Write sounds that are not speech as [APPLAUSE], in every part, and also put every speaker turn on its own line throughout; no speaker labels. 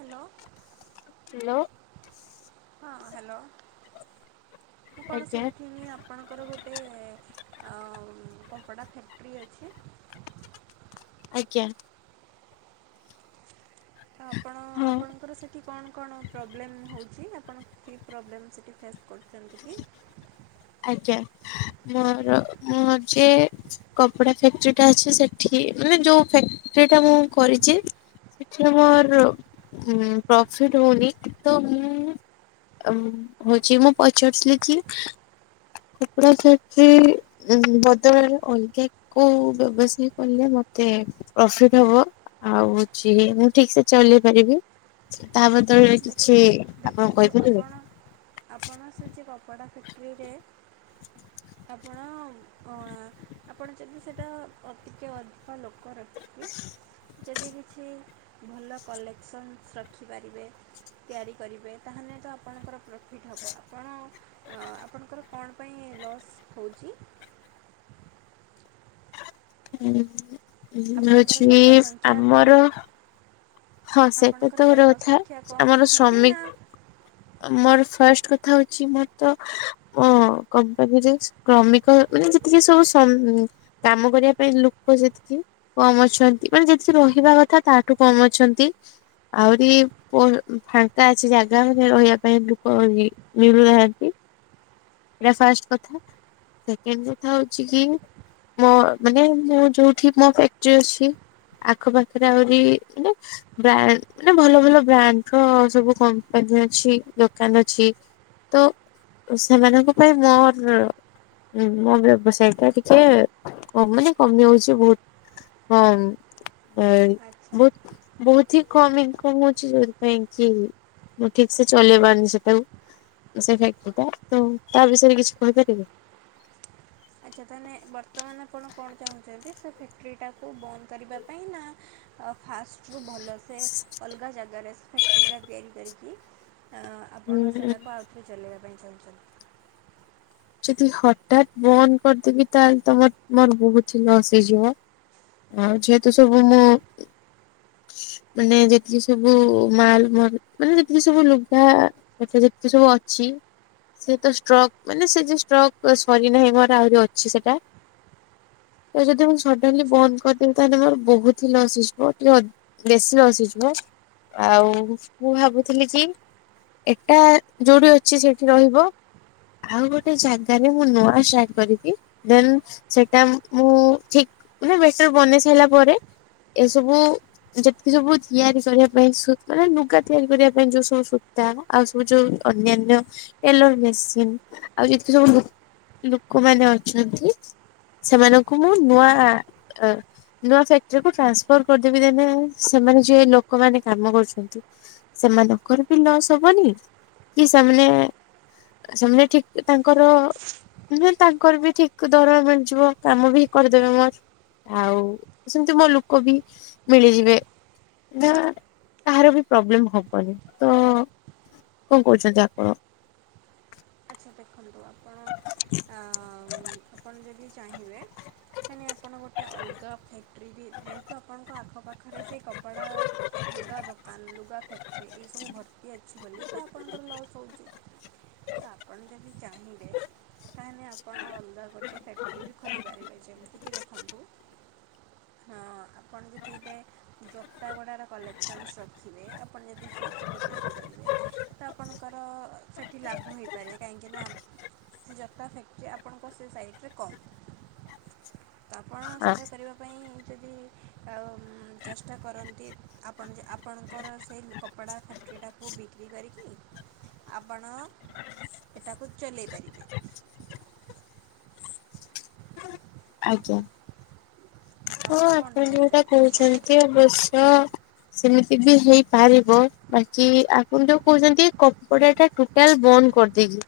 Hello.
Hello.
ହଁ hello ମୁଁ କଣ
ଆଜ୍ଞା
ଶୁଣିଥିନି ଆ ଆପଣଙ୍କର ଗୋଟେ ଅ କପଡ଼ା ଫ୍ୟାକଟ୍ରି ଅଛି।
ଆଜ୍ଞା।
ଆପଣ
ହଁ
ଆପଣଙ୍କର ସେଠି କଣ କଣ ପ୍ରୋବ୍ଲେମ୍ ହଉଚି। ଆପଣ କି ପ୍ରୋବ୍ଲେମ୍ ସେଠି ଫେସ୍ କରୁଚନ୍ତି କି?
ଆଜ୍ଞା ମୋର ମୁଁ ହଉଛି କପଡା ଫ୍ୟାକ୍ଟ୍ରି ଟା ଅଛି ସେଠି ମାନେ ଯୋଉ ଫ୍ୟାକ୍ଟ୍ରି ଟା ମୁଁ କରିଚି ସେଠି ଆମର୍ ଉଁ ପ୍ରଫିଟ୍ ହୋଉନି ତ ମୁଁ ଆମ୍ ହଉଚି ମୁଁ ପଚାରୁଥିଲି କି କପଡ଼ା ଫ୍ୟାକ୍ଟ୍ରି ଉଁ ହୁଁ ବଦଳରେ ଅଲଗା କୋଉ ବ୍ୟବସାୟ କଲେ ମତେ ପ୍ରଫିଟ୍ ହବ? ଆଉ ହୋଉଚି ମୁଁ ଠିକସେ ଚଲେଇ ପାରିବି ସେ ତା ବଦଳରେ କିଛି
ଦେଖ
ଆପଣ
ଦେଖନ୍ତୁ
କହିପାରିବେ?
ଆପଣ ଆପଣ ସେ ଯେ କପଡ଼ା ଫ୍ୟାକ୍ଟ୍ରିରେ ଆପଣ ଅ ଆ ଆପଣ ଯଦି ସେଟା ଅ ଟିକେ ଅଧିକ ଲୋକ ର କି ଯଦି କିଛି ଭଲ କଲେକ୍ସନ୍ସ୍ ରଖିପାରିବେ ତିଆରି କରିବେ ତାହେନେ ତ ଆପଣଙ୍କର ପ୍ରଫିଟ୍ ହବ ଆପଣ ଅ ଆପଣଙ୍କର କଣ୍ ପାଇଁ ଲସ୍ ହୋଉଚି?
ଉଁ ଉଁ
ଆପଣଙ୍କର
ହଉଛି
ଲୋକ ସଂଖ୍ୟା କମ୍
ଆମର ହଁ ସେଇଟା
ଆପଣଙ୍କର
ତ
ଲୋକ
ଓର ଅଥା
ସଂଖ୍ୟା କମ୍
ଆମର
ଅଛନ୍ତି
ଶ୍ରମି
ନା
ଆମର ଫାଷ୍ଟ କଥା ହୋଉଚି ମୋର ତ ମୋ କମ୍ପାନୀ ରିକ୍ସ୍ କ୍ରମିକ ହେ ମାନେ ଯେତିକି ସବୁ ସମ୍ କାମ କରିବା ପାଇଁ ଲୋକ ଯେତକି କମ୍ ଅଛନ୍ତି ମାନେ ଯେତେ ସେ ରହିବା କଥା ତାଠୁ କମ୍ ଅଛ ତି। ଆହୁରି ପର୍ ଫାଙ୍କା ଅଛି ଜାଗା ମାନେ ରହିବା ପାଇଁ ଲୋକ ରି ମିଳୁନାହାନ୍ତି। ଏଟା ଫାଷ୍ଟ କଥା ସେକେଣ୍ଡ କଥା ହୋଉଚି କି ମୋ ମାନେ ମୁଁ ଯୋଉଠି ମୋ ଫ୍ୟାକ୍ଟ୍ରି ଅଛି ଆଖପାଖରେ ଆହୁରି ଇନେ ବ୍ରା ମାନେ ଭଲ ଭଲ ବ୍ରାଣ୍ଡ୍ ର ସବୁ କମ୍ପାନୀ ଅଛି ଦୋକାନ ଅଛି। ତୋ ସେମାନଙ୍କ ପାଇଁ ମୋର୍ ଉଁ ମୋ ବ୍ୟବସାୟଟା ଟିକେ କ ମାନେ କମି ଆଉଚି ବୋ ହଁମ୍ ଏଇ
ଆଚ୍ଛା
ବୋ ବୋହୁତ୍ ହିଁ କମ୍ ଇନକମ୍ ହୋଉଚି ଯୋଉଥିପାଇଁ କି ମୁଁ ଠିକସେ ଚଲେଇପାରୁନି ସେଟାକୁ। ସେ ଫ୍ୟାକ୍ଟ୍ରିଟା ତ ତା ବିଷୟରେ କିଛି କହିପାରିବେ?
ଆଚ୍ଛା ତାହେନେ ବର୍ତ୍ତମାନ ଆପଣ କଣ ଚାହୁଁଚନ୍ତି ସେ ଫ୍ୟାକ୍ଟ୍ରିଟାକୁ ବନ୍ଦ୍ କରିବା ପାଇଁ ନାଁ ଅ ଫାଷ୍ଟରୁୁ ଭଲସେ ଅଲଗା ଜାଗାରେ ସେ ଫ୍ୟାକ୍ଟ୍ରିଟା ତିଆରି କରିକି ଆଁ ଆପଣ ସେଇଟାକୁ ଆଉ ଥରେ ଚଲେଇବା ପାଇଁ ଚାହୁଁଚନ୍ତି।
ଯଦି ହଠାତ୍ ବନ୍ଦ୍ କରଦେବି ତାହେଲେ ତମ ମୋର୍‌ ବୋହୁତ୍ ହି ଲସ୍ ହେଇଯିବ। ଆଉ ଯେହେତୁ ସବୁ ମୋ ମାନେ ଯେତିକି ସବୁ ମାଲ ମଲ୍ ମାନେ ଯେତିକି ସବୁ ଲୁଘା ଏଥେ ଯେତେ ସଉ ଅଛି ସେ ତ ଷ୍ଟ୍ର ମାନେ ସେ ଯେ ଷ୍ଟ୍ରକ୍ ସରିନାହିଁ ମୋର ଆହୁରି ଅଛି ସେଟା। ତ ଯଦି ମୁଁ ସଡନଲି
ଆଚ୍ଛା
ବନ୍ଦ କରିଦେବି ତାହେଲେ ମୋର ବୋହୁତ ହି ଲସ୍ ହେଇଯିବ ଟିଏ ଅ ବେଶୀ ଲସ୍ ହେଇଯିବ ଆଉ ମୁଁ ଭାବୁଥିଲି କି ଏଟା ଯୋଉଠି ଅଛି ସେଇଠି ରହିବ ଆଉ ଗୋ ଟେ ଜାଗାରେ ମୁଁ ନୂଆ ଷ୍ଟାର୍ଟ କରିକି ଦେନ୍ ସେଟା ମୁଁ ଠିକ୍ ମାନେ ବେଟର ବନେଇ ସାଇଲା ପରେ ଏସବୁ ଯେତିକି ସବୁ ତିଆରି କରିବା ପାଇଁ ସୂ ମାନେ ଲୁଗା ତିଆରି କରିବା ପାଇଁ ଯୋଉ ସବୁ ସୂତା ଆଉ ସବୁ ଯୋଉ ଅନ୍ୟାନ୍ୟ ଏଲୋର ମେସିନ୍। ଆଉ ଯେତକି ସଉ ଲୋକମାନେ ଅଛନ୍ତି ସେମାନଙ୍କୁ ମୁଁ ନୂଆ ଅ ନୂଆ ଫ୍ୟାକ୍ଟ୍ରିକୁ ଟ୍ରାନ୍ସଫର କରିଦେବି ଦେ ସେମାନେ ଯିଏ ଲୋକମାନେ କାମ କରୁଚନ୍ତି। ସେମାନଙ୍କର ବି ଲସ୍ ହବନି କି ସେମାନେ ସେମାନେ ଠିକ୍ ତାଙ୍କର ନାଁ ତାଙ୍କର ବି ଠିକ୍ ଦରମା ମିଳିଯିବ କାମ ବି କରିଦେବେ ମୋର। ଆଉ ସେମତି ମୋ ଲୋକ ବି ମିଳିଯିବେ। ନାଁ କାହାର ବି ପ୍ରୋବ୍ଲେମ୍ ହବନି ତ କଣ କହୁଚନ୍ତି ଆପଣ?
ଆଚ୍ଛା ଦେଖନ୍ତୁ ଆପଣ ଆଁ ଆପଣ ଯଦି ଚାହିଁବେ ମାନେ ଆପଣ ଗୋଟେ ଅଲଗା ଫ୍ୟାକ୍ଟ୍ରି ବି ଯେହେତୁ ଆପଣଙ୍କ ଆଖପାଖ ଘରେ ସେ କପଡ଼ା ଲୁଗା ଦୋକାନ ଲୁଗା ଫ୍ୟାକ୍ଟ୍ରି ଏଇସବୁ ଭର୍ତ୍ତି ଅଛି ବୋଲି ତ ଆପଣଙ୍କର ଲସ୍ ହଉଚି। ତ ଆପଣ ଯଦି ଚାହିଁବେ ତାହେଲେ ଆପଣ ଅଲଗା ଗୋଟେ ଫ୍ୟାକ୍ ବି ଖୋଲି ପାରିବେ ଯେମିତି କି ଦେଖନ୍ତୁ। ହଁ ଆପଣ ଯଦି ଏବେ ଜୋତା ଗୁଡ଼ାର କଲେକ୍ସନ୍ ରଖିବେ ଆପଣ ଯଦି ସେ ସବୁ ତିଆରି କରିବେ ତ ଆପଣଙ୍କର ସେଠି ଲାଭ ହୋଇପାରେ କାହିଁକିନା ଜୋତା ଫ୍ୟାକ୍ଟ୍ରି ଆପଣଙ୍କ ସେ ସାଇଟିରେ କମ୍। [UNINTELLIGIBLE] ତ ଆପଣ
ଆ
ସେଇଟା କରିବା ପାଇଁ ଯଦି ଆଉ ଚେଷ୍ଟା କରନ୍ତି ଆପଣ ଯେ ଆପଣଙ୍କର ସେଇ କପଡ଼ା ଫ୍ୟାକ୍ଟ୍ରି ଫ୍ୟାକ୍ଟ୍ରିଟାକୁ ବିକ୍ରି କରିକି ଆପଣ ସେଇଟାକୁ ଚଲେଇ ପାରିବେ।
ଆଜ୍ଞା।
ତ
ହଁ
କ'ଣ
ଆପଣ ଯୋଉଟା
ଚାହୁଁଛନ୍ତି
କହୁଚନ୍ତି ଅବଶ୍ୟ ସେମିତି ବି ହେଇପାରିବ ବାକି ଆପଣ ଯୋଉ କହୁଚନ୍ତି କପଡାଟା ଟୁ ଟୋଟାଲା ବନ୍ଦ କରିଦେଇକି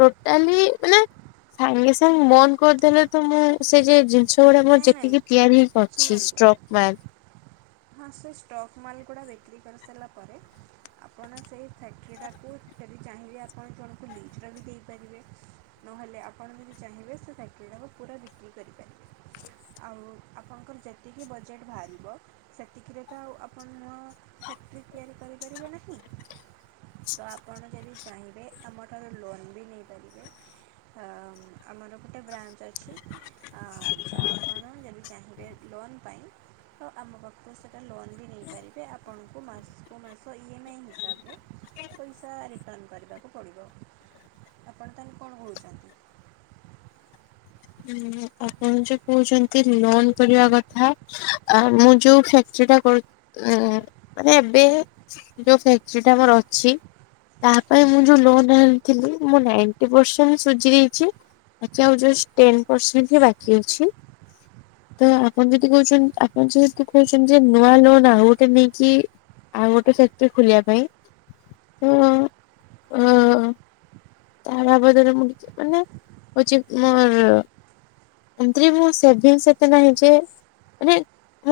ଟୋଟାଲି ମାନେ ସାଙ୍ଗେ ସାଙ୍ଗେ ବନ୍ଦ କରିଦେଲେ ତ ମୁଁ ସେ ଯେ ଜିନିଷ ସେ ଗୁଡାକ ମୋର
ନାଇଁ ନାଇଁ
ଯେତିକି ତିଆରି ହେଇକିଅଛି
ଶୁଣନ୍ତୁ
ଷ୍ଟ୍ରକ୍ ମାଲ।
ହଁ ସେ ଷ୍ଟକ୍ ମାଲ ଗୁଡ଼ା ବିକ୍ରି କରିସାରିଲା ପରେ ଆପଣ ସେଇ ଫ୍ୟାକ୍ଟ୍ରିଟାକୁ ଯଦି ଚାହିଁବେ ଆପଣ ଜଣଙ୍କୁ ଲିଜ୍ ରେ ବି ଦେଇପାରିବେ। ନହେଲେ ଆପଣ ଯଦି ଚାହିଁବେ ସେ ଫ୍ୟାକ୍ଟ୍ରିଟାକୁ ପୁରା ବିକ୍ରି କରିପାରିବେ। ଆଉ ଆପଣଙ୍କର ଯେତିକି ବଜେଟ୍ ବାହାରିବ ସେତିକିରେ ତ ଆଉ ଆପଣ ନୂଆ ଫ୍ୟାକ୍ଟ୍ରି ତିଆରି କରିପାରିବେ ନାହିଁ। ତ ଆପଣ ଯଦି ଚାହିଁବେ ଆମଠାରୁ ଲୋନ୍ ବି ନେଇପାରିବେ। ଅ ଆମର ଗୋଟେ ବ୍ରାଞ୍ଚ ଅଛି ଆ ତ ଆପଣ ଯଦି ଚାହିଁବେ ଲୋନ୍ ପାଇଁ ତ ଆମ ପାଖରୁ ସେଇଟା ଲୋନ୍ ବି ନେଇପାରିବେ ଆପଣଙ୍କୁ ମାସକୁ ମାସ ଇ ଏମ୍ ଆଇ ହିସାବରେ ପଇସା ରିଟର୍ନ କରିବାକୁ ପଡ଼ିବ ଆପଣ ତାହେଲେ କଣ କହୁଚନ୍ତି?
[UNINTELLIGIBLE] ଆପଣ ଯୋଉ କହୁଚନ୍ତି ଲୋନ୍ କରିବା କଥା ମୁଁ ଯୋଉ ଫ୍ୟାକ୍ଟ୍ରିଟା କରୁ ଉ ମାନେ ଏବେ ଯୋଉ ଫ୍ୟାକ୍ଟ୍ରିଟା ମୋର ଅଛି। ତା ପାଇଁ ମୁଁ ଯୋଉ ଲୋନ୍ ଆଣିଥିଲି ମୁଁ ନାଇଣ୍ଟି ପରସେଣ୍ଟ ସୁଝିଦେଇଚି। [UNINTELLIGIBLE] ଟେନ୍ ପରସେଣ୍ଟ ବାକି ଅଛି। ତ ଆପଣ ଯଦି କହୁଚନ୍ତି ଆପଣ ଯଦି କହୁଚନ୍ତି ଯେ ନୂଆ ନୂଆ ଆଉ ଗୋଟେ ନେଇଚି। ଆଉ ଗୋଟେ ସେଠି ଖୋଲିବା ପାଇଁ ଅଁ ଅଁ। ଝାଡା ବାବଦରେ [UNINTELLIGIBLE] ମାନେ ହଉଛି ମୋର। ସେଥିରେ ମୁଁ ସେଭିଂ ସେତେ ନାହିଁ ଯେ ମାନେ,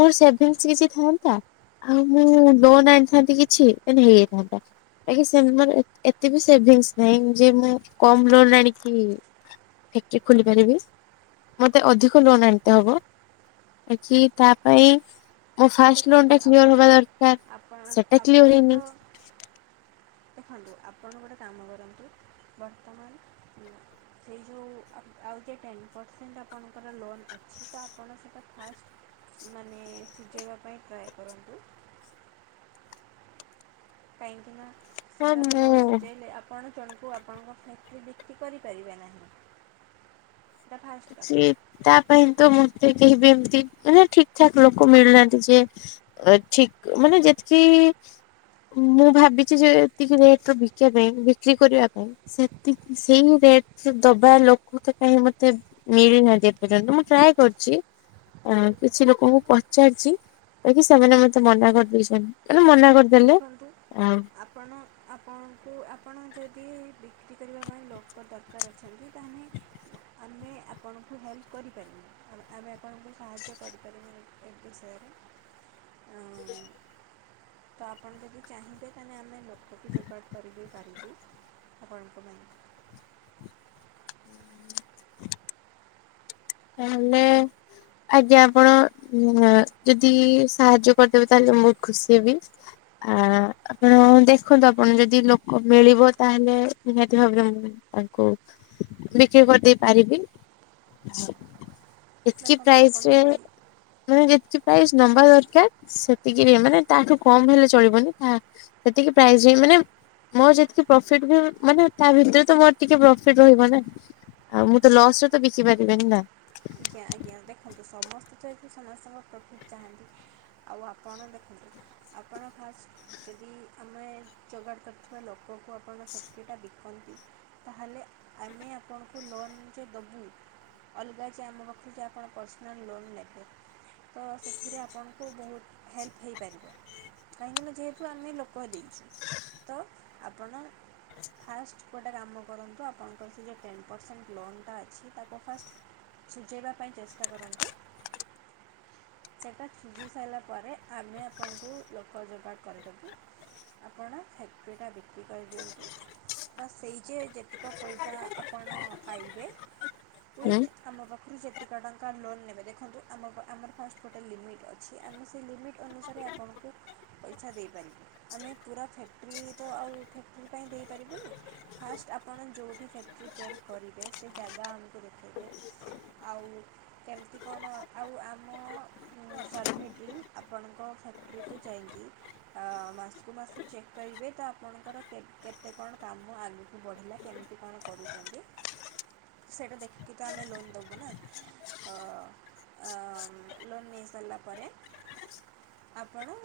ମୋର ସେଭିଙ୍ଗସ୍ କିଛି ଥାଅନ୍ତା ଆଉ ମୁଁ ଲୋନ୍ ଆଣିଥାନ୍ତି କିଛି, ତାହେଲେ ହେଇଯାଇଥାନ୍ତା। ଆ [UNINTELLIGIBLE] ଏତେ ବି ସେଭିଙ୍ଗସ୍ ନାହିଁ। ଯେ ମୁଁ କମ୍ ଲୋନ ଆଣିକି, ଫେକ୍ଟ୍ରି ଖୋଲି ପାରିବି। ମୋତେ ଅଧିକ ଲୋନ୍ ଆଣିିତେ ହବ, ଏ କିି ତା ପାଇଁ ମୋ ଫାଷ୍ଟ ଲୋନ୍
ଦେଖନ୍ତୁ
ଟା କ୍ଲିୟର୍
ଆପଣ
ହବା ଦରକାର।
ଆପଣ
ସେଟା
ଆପଣ
କ୍ଲିୟର୍ ହେଇନି।
ତ ଦେଖନ୍ତୁ ଆପଣ ଗୋଟେ କାମ କରନ୍ତୁ, ବର୍ତ୍ତମାନ ସେଇ ଯୋଉ ଆଉ ଗୋଟେ ଟେନ୍ ପରସେଣ୍ଟ ଆପଣଙ୍କର ଲୋନ୍ ଅଛି ସେଟା ଆପଣ ସେଇଟା ଫାଷ୍ଟ, ମାନେ ଶୁଜେଇବା ପାଇଁ ଟ୍ରାଏ କରନ୍ତୁ। କାହିଁକି ନା,
ହଁ
ସେଠାକୁ ନ
ମୁଁ
ସୁଝେଇଲେ ଆପ୍ ଆପଣ ଜଣଙ୍କୁ ଆପଣଙ୍କ ଫ୍ୟାକ୍ଟ୍ରି ବିକ୍ରି କରିପାରିବେ ନାହିଁ। ସେଇଟା ଫାଷ୍ଟ
ସିଏ
କଥା
ତା ପାଇଁ ତ ମତେ କେହିିବି ଏମତି ମାନେ ଠିକ୍ ଠାକ୍ ଲୋକ ମିଳୁନାହାଁନ୍ତି ଯେ ଠିକ୍ ମାନେ ଯେତିକି, ମୁଁ ଭାବିଚି ଯେ ଏତିକି ରେଟ୍ ବିକିବା ମେନ୍ ବିକ୍ରି କରିବା ପାଇଁ, ସେତିକି ସେଇ ରେଟ୍ ରେ ଦବା ଲୋକ କାଇଁ ମତେ ମତେ ମିଳିନାହାଁନ୍ତି ଏପର୍ଯ୍ୟନ୍ତ, ମୁଁ ଟ୍ରାଏ କରିଚି। ହଁ, କିଛି ଲୋକଙ୍କୁ ପଚାରିଚି, ଯେକି ସେମାନେ ମତେ ମନା କରିଦେଇଚନ୍ତି, [UNINTELLIGIBLE] ମନା କରିଦେ
ଦେଖନ୍ତୁ, ଆପ୍ ଆପଣ, ଆପଣଙ୍କୁ ଆପଣ ଯଦି ବିକ୍ରି କରିବା ପାଇଁ ଲୋକ ଦରକାର ଅଛନ୍ତି, ତା ହେଲେ ଆମେ ଆପଣଙ୍କୁ ହେଲ୍ପ କରିପାରିବୁ। ଆମେ ଆପଣଙ୍କୁ ସାହାଯ୍ୟ କରିପାରିବୁ। [UNINTELLIGIBLE] [UNINTELLIGIBLE] ହଁ।
[UNINTELLIGIBLE]
ତ ଆପଣ ଯଦି ଚାହିଁବେ, ତାହେଲେ ଆମେ ଲୋକବି ଯୋଗାଡ଼ କରିଦେଇ ପାରିବୁ, ଆପଣଙ୍କ ପାଇଁ।
ହେଲେ ଆଜ୍ଞା ଆପଣ ଯଦି ସାହାଯ୍ୟ କରିଦେବେ, ତାହେଲେ ମୁଁ ବହୁତ ଖୁସି ହେବି। ଆ ଆପଣ ଦେଖନ୍ତୁ ଆପଣ ଯଦି ଲୋକ ମିଳିବ, ତାହେଲେ ନିହାତି ଭାବରେ ମୁଁ ତାଙ୍କୁ ବିକ୍ରି କରିଦେଇ ପାରିବି। ଫିପ୍ଟି
ଦେଖନ୍ତୁ
ପ୍ରାଇସ୍
ଆପଣ
ରେ
ଯଦି
ମାନେ ଯେତିକି ପ୍ରାଇସ୍ ନବା ଦରକାର୍, ସେତିକି ବି, ମାନେ ତାଠୁ କମ୍ ହେଲେ ଚଳିବନି, ତାହା ସେତିକି ପ୍ରାଇସ୍ ମାନେ ମୋର ଯେତିକି ପ୍ରଫିଟ୍ ବି, ମାନେ ତା ଭିତରେ ତ ମୋର ଟିକେ ପ୍ରଫିଟ୍ ରହିବ ନା? ଆଉ ମୁଁ ତ ଲସ୍ ରେ ତ ବିକି ପାରିବିନି ନା?
ଆଜ୍ଞା, ଆଜ୍ଞା ଦେଖନ୍ତୁ ସମସ୍ତେ ତ ଏଠି ସମସ୍ତଙ୍କ ପ୍ରଫିଟ୍ ଚାହାଁନ୍ତି। ଆଉ ଆପଣ ଦେଖନ୍ତୁ, ଆପଣ ଫାଷ୍ଟ୍ ଯଦି ଆମେ ଯୋଗାଡ଼ କରିଥିବା ଲୋକଙ୍କୁ ଆପଣ ଫେକ୍ଟ୍ରି ଟା ବିକନ୍ତି ତାହେଲେ ଆମେ ଆପଣଙ୍କୁ ଲୋନ୍ ଯେ ଦବୁ, ଅଲଗା ସେ ଆମ ପାଖରୁ ଯେ ଆପଣ ପର୍ସନାଲ୍ ଲୋନ୍ ନେବେ। ତ ସେଥିରେ ଆପଣଙ୍କୁ ବହୁତ୍ ହେଲ୍ପ ହେଇପାରିବ। କାହିଁକି ନା ଯେହେତୁ ଆମେ ଲୋକ ଦେଇଛି, ତ ଆପଣ ଫାଷ୍ଟ ଗୋଟେ କାମ କରନ୍ତୁ, ଆପଣଙ୍କର ସେ ଯେଉଁ ଟେନ୍ ପରସେଣ୍ଟ ଲୋନ୍ ଟା ଅଛି, ତାକୁ ଫାଷ୍ଟ ସୁଝେଇବା ପାଇଁ ଚେଷ୍ଟା କରନ୍ତୁ। ସେଟା ସୁଝି ସାରିଲା ପରେ, ଆମେ ଆପଣଙ୍କୁ ଲୋକ ଯୋଗାଡ଼ କରିଦେବୁ। ଆପଣ ଫ୍ୟାକ୍ଟ୍ରିଟା ବିିକ୍ରି କରିଦିଅନ୍ତୁ। ତ ସେଇ ଯେ, ଯେତିକ ପଇସା ଆପଣ ପାଇବେ,
ହୁଁ
ଉଇଥ୍ ଆମ ପାଖରୁ ସେତିକ ଟଙ୍କା ଲୋନ ନେବେ, ଦେଖନ୍ତୁ ଆମ ଆମର ଫାଷ୍ଟ ଗୋଟେ ଲିମିଟ୍ ଅଛି। ଆମେ ସେ ଲିମିଟ୍ ଅନୁସାରେ ଆପଣଙ୍କୁ ପଇସା ଦେଇପାରିବୁ ଆମେ ପୁରା ଫ୍ୟାକ୍ଟ୍ରି ତ ଆଉ ଫ୍ୟାକ୍ଟ୍ରି ପାଇଁ ଦେଇପାରିବୁନି ଫାଷ୍ଟ ଆପଣ ଯୋଉଠି ଫ୍ୟାକ୍ଟ୍ରି ତିଆରି କରିବେ ସେ ଜାଗା ଆମକୁ ଦେଖେଇବେ। ଆଉ କେମତି କଣ ଆଉ ଆମ ଅ ଅ ମୁଁ ସର୍ଭେ ଟିମ୍ ଆପଣଙ୍କ ଫ୍ୟାକ୍ଟ୍ରିକୁ ଯାଇଁକି ଅ ଅ ମାସକୁୁ ମାସ ଚେକ୍ କରିବେ ତ ଆପଣଙ୍କର କେତ୍ କେତେ କଣ କାମ ଆଗୁ କୁ ବଢ଼ିଲା କେମତି କଣ କରୁଚନ୍ତି ସେଟା ଦେଖିକି ତ ଆମେ ଲୋନ ଦବୁ ନା ଅ ଅ ଅଁ ମ୍ ଲୋନ୍ ନେଇସାରିଲା ପରେ ଆପଣ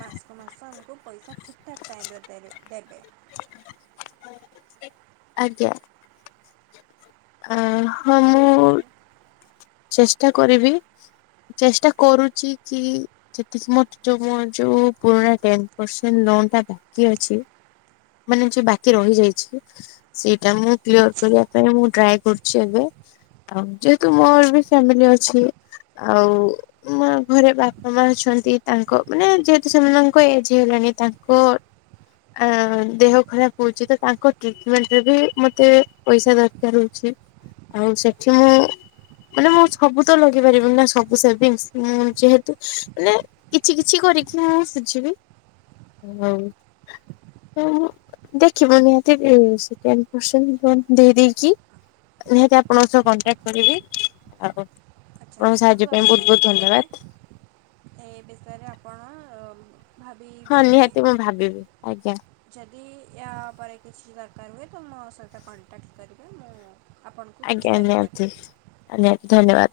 ମାସକୁ ମାସ ଆମକୁ ପଇସା ଠିକ୍ ଠାକ୍ ଟାଇମ୍ ରେ ଦେଇଦେବେ ଦେବେ।
ଆଜ୍ଞା। ଆଁ ହଁ
ଆଉ
ମୁଁ
ଯଦି
ଚେଷ୍ଟା କରିବି ଚେଷ୍ଟା କରୁଚି କି ସେଠି ସ୍ମଟ୍ ଯୋଉ ମୋ ଯୋଉ ପୁରୁଣା ଟେନ୍ ପରସେଣ୍ଟ ଲୋନ୍ ଟା ବାକି ଅଛି ମାନେ ଯୋଉ ବାକି ରହିଯାଇଛି ସେଇଟା ମୁଁ କ୍ଳିଅର କରିବା ପାଇଁ ମୁଁ ଟ୍ରାଏ କରୁଛି ଏବେ ଆଉ ଯେହେତୁ ମୋର ବି ଫ୍ୟାମିଲି ଅଛି ଆଉ ମା ଘରେ ବାପା ମା ଅଛନ୍ତି ତାଙ୍କ ମାନେ ଯେହେତୁ ସେମାନଙ୍କ ଏଜ ହେଇଗଲାଣି ତାଙ୍କ ଆଁ ଦେହ ଖରାପ ହଉଚି ତ ତାଙ୍କ ଟ୍ରିଟମେଣ୍ଟରେ ବି ମତେ ପଇସା ଦରକାର ହଉଛି। ଆଉ ସେଠି ମୁଁ ମାନେ ମୁଁ ସବୁ ତ ଲଗେଇ ପାରିବିନି ନା ସବୁ ସେଭିଙ୍ଗସ୍ ମୁଁ ଯେହେତୁ ମାନେ କିଛି କିଛି କରିକି ଆଁ ଶୁଝିବି। ତ ମୁଁ ଦେଖିବା ନିହାତି ଯେ ସେ ଟେନ୍ ପରସେଣ୍ଟ ଲୋନ୍ ଦେଇ ଦେଇକି।
ଦେଖନ୍ତୁ
ନିହାତି ଆପଣଙ୍କ ସହ କଣ୍ଟାକ୍ଟ କରିବି ଆଉ
ଆଚ୍ଛା
ଆପଣଙ୍କ
ଦେଖନ୍ତୁ
ସାହାଯ୍ୟ ପାଇଁ ବହୁତ ବହୁତ ଧନ୍ୟବାଦ।
ଏଇ ବିଷୟରେ ଆପଣ ଅ ଅ
ହଁ ନିହାତି ମୁଁ ଭାବିବି ଆଜ୍ଞା।
ଯଦି ଏହା ପରେ କିଛି ଦରକାର ହୁଏ ତ ମୋ ସହିତ କଣ୍ଟାକ୍ଟ କରିବେ ମୁଁ ଆପଣଙ୍କୁ କିଛି ହେଲ୍ପ କରିପାରିବି।
ଆନ୍ୟା ଧନ୍ୟବାଦ।